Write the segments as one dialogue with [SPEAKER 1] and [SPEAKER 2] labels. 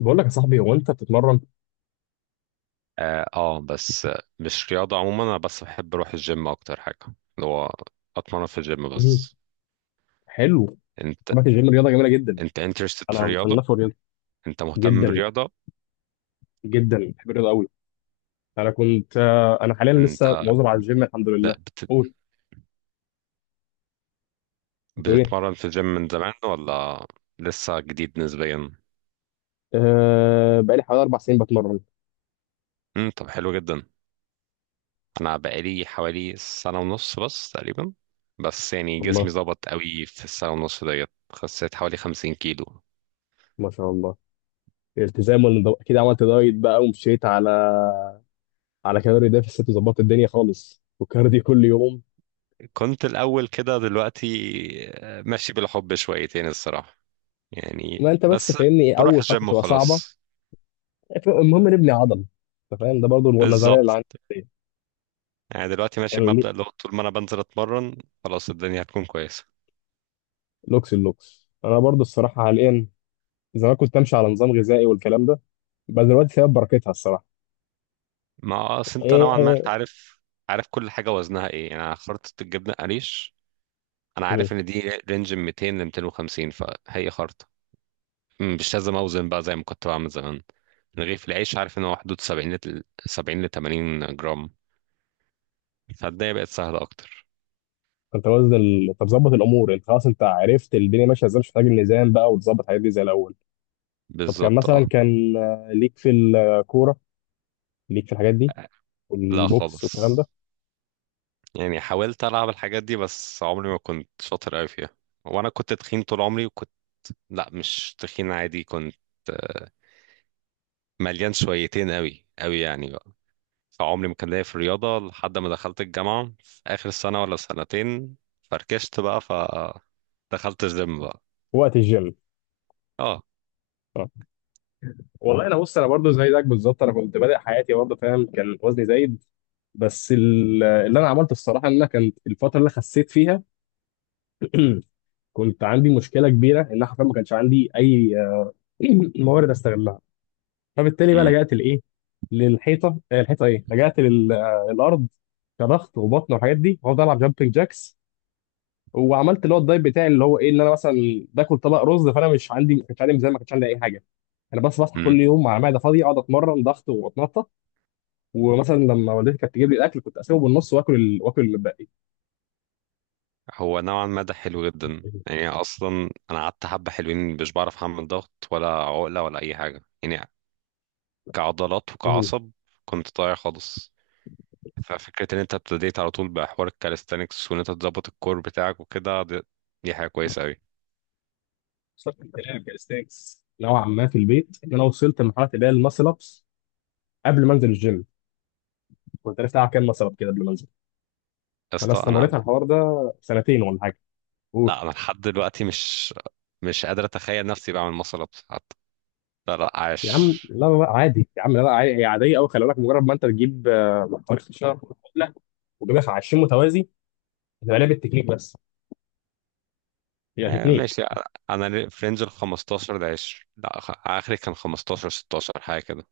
[SPEAKER 1] بقول لك يا صاحبي هو انت بتتمرن؟
[SPEAKER 2] اه، بس مش رياضة عموما، انا بس بحب اروح الجيم اكتر حاجة اللي هو اتمرن في الجيم
[SPEAKER 1] مم.
[SPEAKER 2] بس.
[SPEAKER 1] حلو.
[SPEAKER 2] انت
[SPEAKER 1] طبعا الجيم رياضه جميله جدا.
[SPEAKER 2] انت انترستد في
[SPEAKER 1] انا
[SPEAKER 2] الرياضة،
[SPEAKER 1] مصنفه رياضه
[SPEAKER 2] انت مهتم
[SPEAKER 1] جدا،
[SPEAKER 2] بالرياضة؟
[SPEAKER 1] جدا بحب الرياضه قوي. انا كنت آه، انا حاليا
[SPEAKER 2] انت
[SPEAKER 1] لسه مواظب على الجيم الحمد لله.
[SPEAKER 2] لا بت...
[SPEAKER 1] قول. بتقول ايه؟
[SPEAKER 2] بتتمرن في الجيم من زمان ولا لسه جديد نسبيا؟
[SPEAKER 1] أه بقالي حوالي اربع سنين بتمرن.
[SPEAKER 2] طب حلو جدا. انا بقالي حوالي سنة ونص بس تقريبا، بس يعني جسمي
[SPEAKER 1] الله،
[SPEAKER 2] ظبط قوي في السنة ونص ديت، خسيت حوالي 50 كيلو.
[SPEAKER 1] ما شاء الله. التزام والنظام، اكيد عملت دايت بقى ومشيت على على كالوري ديفيسيت وظبطت الدنيا خالص، وكارديو كل يوم.
[SPEAKER 2] كنت الأول كده دلوقتي ماشي بالحب شويتين الصراحة
[SPEAKER 1] ما
[SPEAKER 2] يعني
[SPEAKER 1] انت بس
[SPEAKER 2] بس.
[SPEAKER 1] فاهمني ايه،
[SPEAKER 2] بروح
[SPEAKER 1] اول خطوه
[SPEAKER 2] الجيم
[SPEAKER 1] تبقى صعبه.
[SPEAKER 2] وخلاص.
[SPEAKER 1] المهم نبني عضل. انت فاهم ده برضو، النظريه اللي عندي
[SPEAKER 2] بالظبط، يعني دلوقتي ماشي
[SPEAKER 1] يعني.
[SPEAKER 2] بمبدأ لو طول ما انا بنزل اتمرن خلاص الدنيا هتكون كويسة.
[SPEAKER 1] لوكس اللوكس انا برضو الصراحه حاليا. زمان كنت امشي على نظام غذائي والكلام ده، بس دلوقتي سبب بركتها الصراحه.
[SPEAKER 2] ما اصل انت نوعا ما انت
[SPEAKER 1] ايه.
[SPEAKER 2] عارف، عارف كل حاجة وزنها ايه. يعني أنا خرطة الجبنة قريش انا عارف
[SPEAKER 1] مم.
[SPEAKER 2] ان دي رينج من 200 ل 250 فهي خرطة. مش لازم اوزن بقى زي ما كنت بعمل زمان. رغيف العيش عارف ان هو حدود 70 ل 80 جرام، فالدنيا بقت سهلة اكتر.
[SPEAKER 1] انت وزن ال... طب ظبط الامور، انت خلاص انت عرفت الدنيا ماشيه ازاي، مش محتاج الميزان بقى وتظبط الحاجات دي زي الاول. طب كان
[SPEAKER 2] بالظبط اه.
[SPEAKER 1] مثلا كان آه، ليك في الكوره، ليك في الحاجات دي
[SPEAKER 2] لا
[SPEAKER 1] والبوكس
[SPEAKER 2] خالص،
[SPEAKER 1] والكلام ده؟
[SPEAKER 2] يعني حاولت ألعب الحاجات دي بس عمري ما كنت شاطر أوي فيها. وأنا كنت تخين طول عمري وكنت، لأ مش تخين عادي، كنت آه، مليان شويتين أوي أوي يعني بقى. فعمري ما كان ليا في الرياضة لحد ما دخلت الجامعة في آخر سنة ولا سنتين، فركشت بقى فدخلت الجيم بقى.
[SPEAKER 1] وقت الجيم.
[SPEAKER 2] اه.
[SPEAKER 1] آه. والله انا بص، انا برضو زي زيك بالظبط. انا كنت بادئ حياتي برضه فاهم، كان وزني زايد. بس اللي انا عملته الصراحه ان انا، كانت الفتره اللي أنا خسيت فيها كنت عندي مشكله كبيره ان انا حرفيا ما كانش عندي اي موارد استغلها. فبالتالي بقى
[SPEAKER 2] مم.
[SPEAKER 1] لجأت لايه؟ للحيطه، الحيطه ايه، لجأت للارض كضغط وبطن والحاجات دي، وافضل العب جامبنج جاكس. وعملت اللي هو الدايت بتاعي اللي هو ايه، ان انا مثلا باكل طبق رز، فانا مش عندي، ما كانش عندي ميزان، ما كانش عندي اي حاجه. انا بس بصحى
[SPEAKER 2] مم.
[SPEAKER 1] كل يوم مع معده فاضيه اقعد اتمرن ضغط واتنطط. ومثلا لما والدتي كانت تجيب لي الاكل كنت اسيبه بالنص واكل الباقي.
[SPEAKER 2] هو نوعا ما ده حلو جدا، يعني أصلا أنا قعدت حبة حلوين مش بعرف أعمل ضغط ولا عقلة ولا أي حاجة يعني، كعضلات وكعصب، كنت ضايع خالص. ففكرة ان انت ابتديت على طول بحوار الكاليستانكس وان انت تظبط الكور بتاعك وكده دي، دي حاجة كويسة قوي يا
[SPEAKER 1] صرت الكلام كاستاكس نوعا ما في البيت، ان انا وصلت لمرحله اللي هي الماسل ابس قبل ما انزل الجيم. كنت عرفت العب كام مثلا كده قبل ما انزل، فانا
[SPEAKER 2] اسطى.
[SPEAKER 1] استمريت
[SPEAKER 2] انا
[SPEAKER 1] على الحوار ده سنتين ولا حاجه. قول.
[SPEAKER 2] لا، انا لحد دلوقتي مش قادر اتخيل نفسي بعمل مصل ابس حتى. لا لا
[SPEAKER 1] يا عم
[SPEAKER 2] عاش.
[SPEAKER 1] لا لا لا، عادي يا عم، لا لا عادي، هي عاديه قوي. خلي بالك، مجرد ما انت تجيب حوالي 16 عقله وتجيبها 20 متوازي، هتبقى لعبه تكنيك بس، هي تكنيك.
[SPEAKER 2] ماشي. انا في رينج ال 15 ل 20. لا اخري كان 15 16 حاجة كده.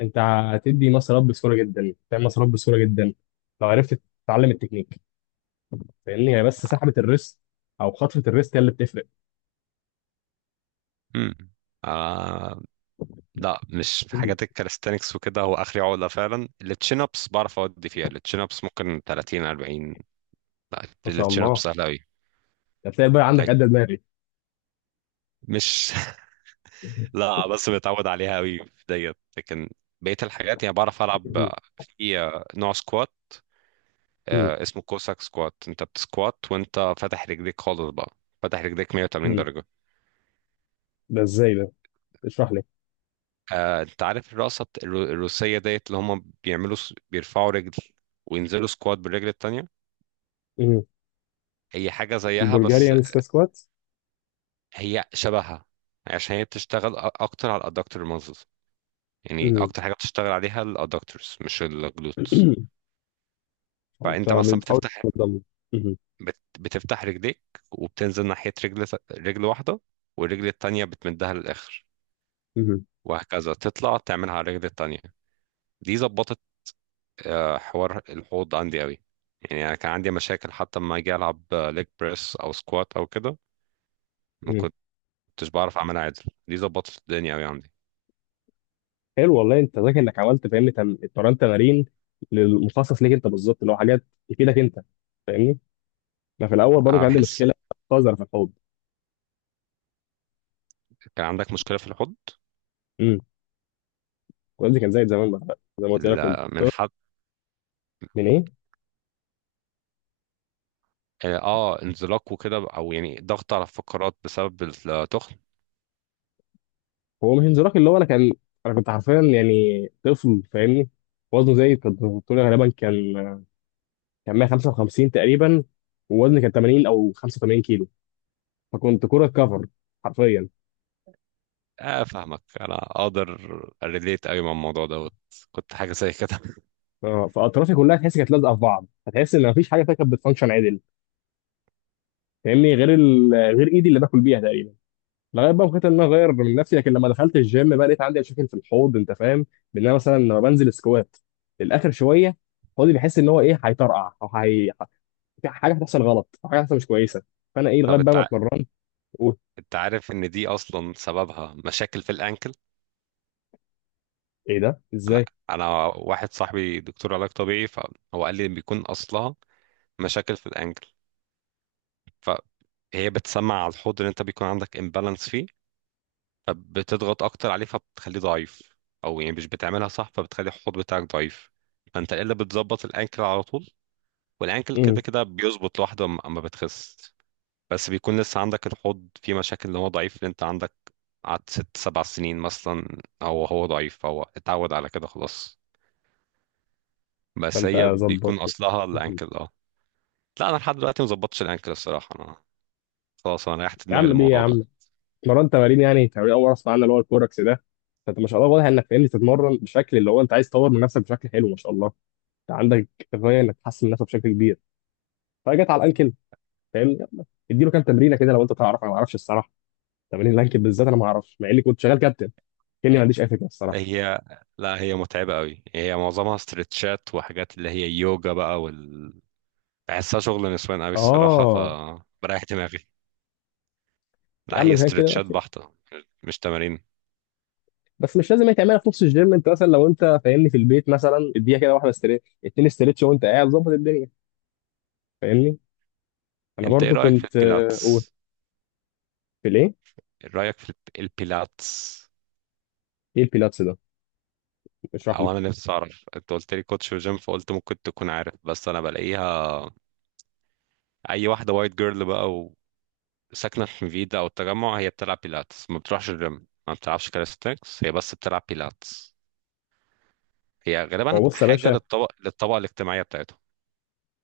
[SPEAKER 1] انت هتدي مسارات بسهوله جدا، تعمل مسارات بسهوله جدا لو عرفت تتعلم التكنيك. فاهمني، هي بس سحبه الريست او خطفه الريست هي اللي بتفرق.
[SPEAKER 2] امم آه. لا مش في
[SPEAKER 1] مم.
[SPEAKER 2] حاجات الكاليستانكس وكده، هو اخري عقله فعلا. التشين ابس بعرف اودي فيها، التشين ابس ممكن 30 40. لا
[SPEAKER 1] ما شاء
[SPEAKER 2] التشين ابس
[SPEAKER 1] الله.
[SPEAKER 2] سهله قوي.
[SPEAKER 1] هتلاقي بقى عندك قد دماغي.
[SPEAKER 2] مش، لا بس متعود عليها قوي في ديت، لكن بقية الحاجات يعني بعرف ألعب.
[SPEAKER 1] مم.
[SPEAKER 2] في نوع سكوات،
[SPEAKER 1] مم.
[SPEAKER 2] اسمه كوساك سكوات، انت بتسكوات وانت فاتح رجليك خالص بقى، فاتح رجليك 180
[SPEAKER 1] مم.
[SPEAKER 2] درجة.
[SPEAKER 1] ده ازاي ده؟ اشرح
[SPEAKER 2] انت عارف الرقصة الروسية ديت اللي هم بيرفعوا رجل وينزلوا سكوات بالرجل التانية؟
[SPEAKER 1] لي.
[SPEAKER 2] هي حاجة زيها بس،
[SPEAKER 1] البلغاريان سبيس كوات.
[SPEAKER 2] هي شبهها، عشان هي بتشتغل أكتر على الأدكتور مازلز. يعني
[SPEAKER 1] مم.
[SPEAKER 2] أكتر حاجة بتشتغل عليها الأدكتورز مش الجلوتس.
[SPEAKER 1] انت
[SPEAKER 2] فأنت مثلا
[SPEAKER 1] بتحاول
[SPEAKER 2] بتفتح،
[SPEAKER 1] تنضم. مم.
[SPEAKER 2] بتفتح رجليك، وبتنزل ناحية رجل، رجل واحدة، والرجل التانية بتمدها للآخر،
[SPEAKER 1] مم.
[SPEAKER 2] وهكذا تطلع تعملها على الرجل التانية. دي ظبطت حوار الحوض عندي قوي. يعني أنا كان عندي مشاكل حتى لما أجي ألعب ليج بريس أو سكوات أو كده ما
[SPEAKER 1] مم.
[SPEAKER 2] كنتش بعرف أعملها عدل. دي ظبطت الدنيا قوي عندي.
[SPEAKER 1] حلو والله. انت ذكي انك عملت فاهمني اتمرنت تمارين للمخصص ليك انت بالظبط، اللي هو حاجات تفيدك انت فاهمني. انا في الاول برضه
[SPEAKER 2] أنا
[SPEAKER 1] كان عندي
[SPEAKER 2] بحس
[SPEAKER 1] مشكله قذره في الحوض.
[SPEAKER 2] كان عندك مشكلة في الحوض.
[SPEAKER 1] امم. والدي كان زي زمان بقى، زي ما قلت لك كنت.
[SPEAKER 2] من حد؟
[SPEAKER 1] من ايه؟
[SPEAKER 2] اه انزلاق وكده، او يعني ضغط على الفقرات بسبب التخن.
[SPEAKER 1] هو مش انزلاق، اللي هو انا كان، انا كنت حرفيا يعني طفل فاهمني. وزنه زي كنت بتقول غالبا كان 155 تقريبا، ووزني كان 80 او 85 كيلو. فكنت كرة كفر حرفيا.
[SPEAKER 2] اه فاهمك، انا اقدر ريليت قوي مع الموضوع دوت، كنت حاجه زي كده
[SPEAKER 1] اه، فاطرافي كلها تحس كانت لازقه في بعض، فتحس ان مفيش حاجه فيها كانت بتفانكشن عدل فاهمني، غير ال... غير ايدي اللي باكل بيها تقريبا. لغايه بقى ما قررت ان انا اغير من نفسي. لكن لما دخلت الجيم بقى لقيت عندي مشاكل في الحوض انت فاهم، بان انا مثلا لما بنزل سكوات للاخر شويه، حوضي بيحس ان هو ايه، هيطرقع او هي في حاجه هتحصل غلط، او حاجه هتحصل مش كويسه. فانا ايه، لغايه
[SPEAKER 2] طب
[SPEAKER 1] بقى
[SPEAKER 2] انت
[SPEAKER 1] ما
[SPEAKER 2] ع-
[SPEAKER 1] اتمرنت. قلت.
[SPEAKER 2] انت عارف ان دي اصلا سببها مشاكل في الانكل.
[SPEAKER 1] ايه ده
[SPEAKER 2] انا
[SPEAKER 1] ازاي؟
[SPEAKER 2] انا واحد صاحبي دكتور علاج طبيعي، فهو قال لي ان بيكون اصلها مشاكل في الانكل. فهي بتسمع على الحوض اللي انت بيكون عندك امبالانس فيه، فبتضغط اكتر عليه فبتخليه ضعيف. او يعني مش بتعملها صح فبتخلي الحوض بتاعك ضعيف. فانت الا بتظبط الانكل على طول، والانكل كده
[SPEAKER 1] امم.
[SPEAKER 2] كده بيظبط لوحده اما بتخس. بس بيكون لسه عندك الحوض فيه مشاكل، اللي هو ضعيف اللي انت عندك قعدت ست سبع سنين مثلا او هو ضعيف فهو اتعود على كده خلاص. بس
[SPEAKER 1] فانت
[SPEAKER 2] هي
[SPEAKER 1] ظبط.
[SPEAKER 2] بيكون اصلها الانكل اه. لا انا لحد دلوقتي مظبطش الانكل الصراحه، انا خلاص انا ريحت
[SPEAKER 1] يا
[SPEAKER 2] دماغي
[SPEAKER 1] عم ليه يا
[SPEAKER 2] للموضوع ده.
[SPEAKER 1] عم، اتمرنت تمارين يعني، تمارين اول اصلا عندنا اللي هو الكوركس ده. فانت ما شاء الله واضح انك فاهمني تتمرن بشكل اللي هو انت عايز تطور من نفسك بشكل حلو، ما شاء الله. انت عندك غايه انك تحسن من نفسك بشكل كبير، فجت على الانكل. فاهمني، يلا اديله كام تمرينه كده لو انت تعرف، انا ما اعرفش الصراحه تمارين الانكل بالذات. انا ما اعرفش مع اني كنت شغال كابتن، كاني ما عنديش اي فكره الصراحه.
[SPEAKER 2] هي لا، هي متعبه قوي، هي معظمها استرتشات وحاجات اللي هي يوجا بقى وال، بحسها شغل نسوان قوي الصراحه
[SPEAKER 1] اه.
[SPEAKER 2] فبريح دماغي.
[SPEAKER 1] يا
[SPEAKER 2] لا
[SPEAKER 1] عم
[SPEAKER 2] هي
[SPEAKER 1] زي كده
[SPEAKER 2] استرتشات
[SPEAKER 1] ماشي.
[SPEAKER 2] بحته، مش تمارين.
[SPEAKER 1] بس مش لازم هي تعملها في نص الجيم، انت مثلا لو انت فاهمني في البيت مثلا اديها كده، واحده استريتش اتنين استريتش وانت قاعد، ظبط الدنيا فاهمني. انا
[SPEAKER 2] انت ايه
[SPEAKER 1] برضو
[SPEAKER 2] رايك في
[SPEAKER 1] كنت اقول.
[SPEAKER 2] البيلاتس؟
[SPEAKER 1] في الايه؟
[SPEAKER 2] رأيك في البيلاتس؟
[SPEAKER 1] ايه البيلاتس ده؟ اشرح
[SPEAKER 2] او
[SPEAKER 1] لي.
[SPEAKER 2] انا نفسي اعرف، انت قلت لي كوتش وجيم فقلت ممكن تكون عارف، بس انا بلاقيها اي واحدة وايت جيرل بقى وساكنة في حميدة او التجمع هي بتلعب بيلاتس، ما بتروحش الجيم، ما بتلعبش كاليستنكس، هي بس بتلعب بيلاتس. هي غالبا
[SPEAKER 1] هو بص يا
[SPEAKER 2] حاجة
[SPEAKER 1] باشا،
[SPEAKER 2] للطبقة الاجتماعية بتاعتهم.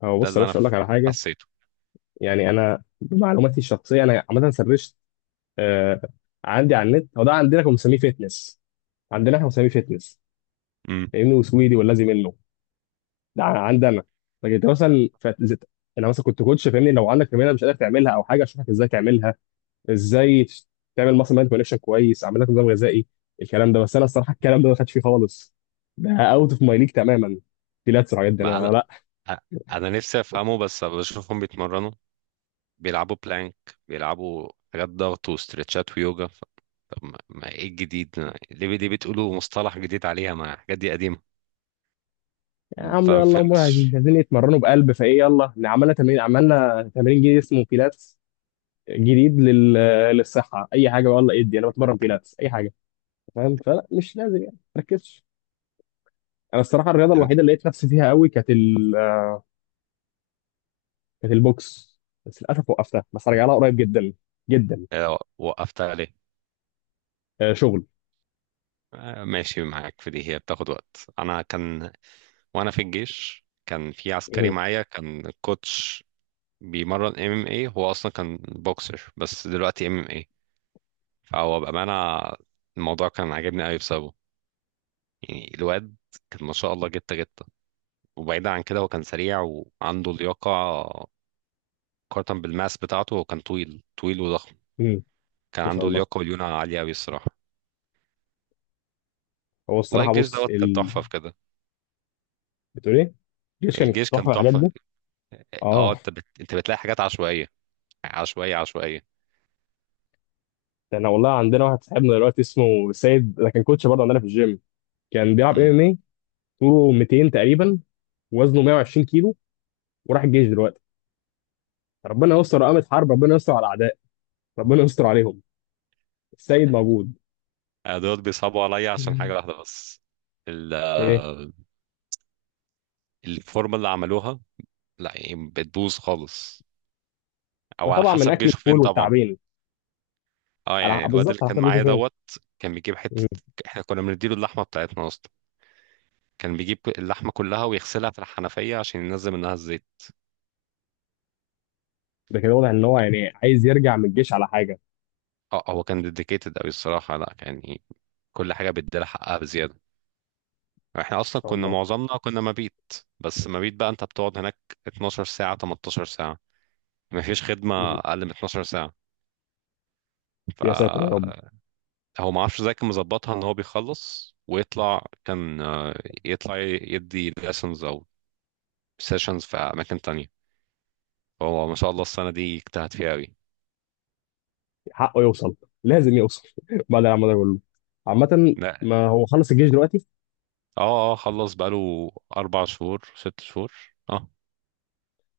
[SPEAKER 1] هو
[SPEAKER 2] ده
[SPEAKER 1] بص يا
[SPEAKER 2] اللي انا
[SPEAKER 1] باشا اقول لك على حاجه.
[SPEAKER 2] حسيته.
[SPEAKER 1] يعني انا بمعلوماتي الشخصيه انا عامه سرشت آه عندي على النت، هو ده عندنا كنا بنسميه فيتنس، عندنا احنا بنسميه فيتنس،
[SPEAKER 2] امم.
[SPEAKER 1] لانه سويدي والذي منه. ده عندي انا. لكن انت مثلا انا مثلا كنت كوتش فاهمني، لو عندك تمرينه مش قادر تعملها او حاجه اشوفك ازاي تعملها، ازاي تعمل مثلا مايند كونكشن كويس، اعمل لك نظام غذائي الكلام ده. بس انا الصراحه الكلام ده ما خدش فيه خالص. ده اوت اوف ماي ليج تماما، بيلاتس والحاجات دي
[SPEAKER 2] ما انا
[SPEAKER 1] انا لا.
[SPEAKER 2] أ- انا نفسي افهمه، بس بشوفهم بيتمرنوا، بيلعبوا بلانك، بيلعبوا حاجات ضغط وستريتشات ويوجا. طب ما ما ايه الجديد؟ ليه ليه بتقولوا مصطلح جديد عليها، ما الحاجات دي قديمة؟
[SPEAKER 1] يا
[SPEAKER 2] فما
[SPEAKER 1] عم يلا، هم عايزين
[SPEAKER 2] فهمتش.
[SPEAKER 1] عايزين يتمرنوا بقلب فايه، يلا إن عملنا تمرين عملنا تمرين جديد اسمه بيلاتس جديد لل... للصحه اي حاجه والله، ادي انا بتمرن بيلاتس اي حاجه فاهم، فلا مش لازم يعني، ما تركزش. انا الصراحه الرياضه الوحيده اللي لقيت نفسي فيها قوي كانت ال... كانت البوكس، بس للاسف وقفتها، بس هرجع لها قريب جدا جدا.
[SPEAKER 2] وقفت عليه؟
[SPEAKER 1] آه شغل.
[SPEAKER 2] ماشي معاك في دي، هي بتاخد وقت. انا كان، وانا في الجيش كان في عسكري
[SPEAKER 1] مهم.
[SPEAKER 2] معايا كان كوتش بيمرن ام ام اي، هو اصلا كان بوكسر بس دلوقتي ام ام اي. فهو بأمانة الموضوع كان عاجبني قوي بسببه. يعني الواد كان ما شاء الله جته جته. وبعيدا عن كده، هو كان سريع وعنده لياقة، مقارنة بالماس بتاعته، هو كان طويل طويل وضخم.
[SPEAKER 1] مهم.
[SPEAKER 2] كان
[SPEAKER 1] ان شاء
[SPEAKER 2] عنده
[SPEAKER 1] الله.
[SPEAKER 2] لياقة وليونة عالية أوي الصراحة.
[SPEAKER 1] هو
[SPEAKER 2] والله
[SPEAKER 1] الصراحه
[SPEAKER 2] الجيش
[SPEAKER 1] بص
[SPEAKER 2] دوت كان
[SPEAKER 1] ال...
[SPEAKER 2] تحفة في كده.
[SPEAKER 1] بتقول ايه؟ الجيش كان
[SPEAKER 2] الجيش كان
[SPEAKER 1] تحفه الحاجات
[SPEAKER 2] تحفة.
[SPEAKER 1] دي.
[SPEAKER 2] اه،
[SPEAKER 1] اه.
[SPEAKER 2] انت انت بتلاقي حاجات عشوائية عشوائية عشوائية.
[SPEAKER 1] ده انا والله عندنا واحد صاحبنا دلوقتي اسمه سيد، ده كان كوتش برضه عندنا في الجيم، كان بيلعب ام
[SPEAKER 2] امم.
[SPEAKER 1] ام إيه؟ طوله 200 تقريبا، وزنه 120 كيلو، وراح الجيش دلوقتي. ربنا يستر، قامت حرب ربنا يستر على الاعداء، ربنا يستر عليهم، السيد موجود.
[SPEAKER 2] أنا دوت بيصعبوا عليا عشان حاجة
[SPEAKER 1] مم.
[SPEAKER 2] واحدة بس، ال...
[SPEAKER 1] ايه.
[SPEAKER 2] الفورمة اللي عملوها، لا يعني بتبوظ خالص،
[SPEAKER 1] ده
[SPEAKER 2] أو على
[SPEAKER 1] طبعا من
[SPEAKER 2] حسب
[SPEAKER 1] اكل
[SPEAKER 2] جيشه فين
[SPEAKER 1] الفول
[SPEAKER 2] طبعا.
[SPEAKER 1] والتعبين.
[SPEAKER 2] اه
[SPEAKER 1] على
[SPEAKER 2] يعني الواد
[SPEAKER 1] بالظبط،
[SPEAKER 2] اللي
[SPEAKER 1] على
[SPEAKER 2] كان
[SPEAKER 1] حسب ميشو
[SPEAKER 2] معايا
[SPEAKER 1] فين.
[SPEAKER 2] دوت كان بيجيب
[SPEAKER 1] مم.
[SPEAKER 2] حتة، احنا كنا بنديله اللحمة بتاعتنا أصلا، كان بيجيب اللحمة كلها ويغسلها في الحنفية عشان ينزل منها الزيت.
[SPEAKER 1] ده كده واضح ان هو يعني عايز يرجع من الجيش على حاجه. ان
[SPEAKER 2] اه هو كان ديديكيتد أوي الصراحة، لا يعني كل حاجة بيديلها حقها بزيادة. احنا اصلا
[SPEAKER 1] شاء
[SPEAKER 2] كنا
[SPEAKER 1] الله.
[SPEAKER 2] معظمنا كنا مبيت. بس مبيت بقى انت بتقعد هناك 12 ساعة 18 ساعة، مفيش خدمة
[SPEAKER 1] مم.
[SPEAKER 2] اقل من 12 ساعة. ف،
[SPEAKER 1] يا ساتر يا رب،
[SPEAKER 2] هو ما اعرفش ازاي كان مظبطها ان هو بيخلص ويطلع، كان يطلع يدي lessons او سيشنز في اماكن تانية. هو ما شاء الله السنة دي اجتهد فيها قوي.
[SPEAKER 1] حقه يوصل، لازم يوصل. بعد اللي عمله ده كله. عامه
[SPEAKER 2] لا
[SPEAKER 1] ما هو خلص الجيش دلوقتي.
[SPEAKER 2] اه. اه خلص بقاله اربع شهور، ست شهور، اه.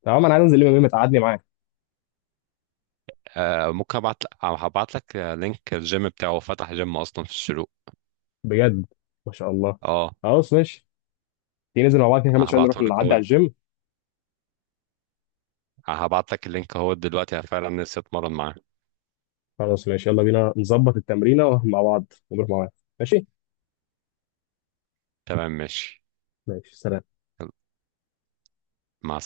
[SPEAKER 1] تمام انا عايز انزل لما ما تقعدني معاك.
[SPEAKER 2] ممكن ابعت، هبعت لك لينك الجيم بتاعه، فتح جيم اصلا في الشروق.
[SPEAKER 1] بجد؟ ما شاء الله.
[SPEAKER 2] اه.
[SPEAKER 1] خلاص ماشي. تيجي ننزل مع بعض كده كمان شويه، نروح
[SPEAKER 2] هبعته
[SPEAKER 1] نعدي
[SPEAKER 2] لك اهو،
[SPEAKER 1] على الجيم.
[SPEAKER 2] هبعت لك اللينك اهو دلوقتي، أنا فعلا نفسي اتمرن معاه.
[SPEAKER 1] خلاص ماشي، يلا بينا نظبط التمرينة مع بعض ونروح مع بعض. ماشي.
[SPEAKER 2] تمام ماشي.
[SPEAKER 1] ماشي سلام.
[SPEAKER 2] يلا، مع السلامة.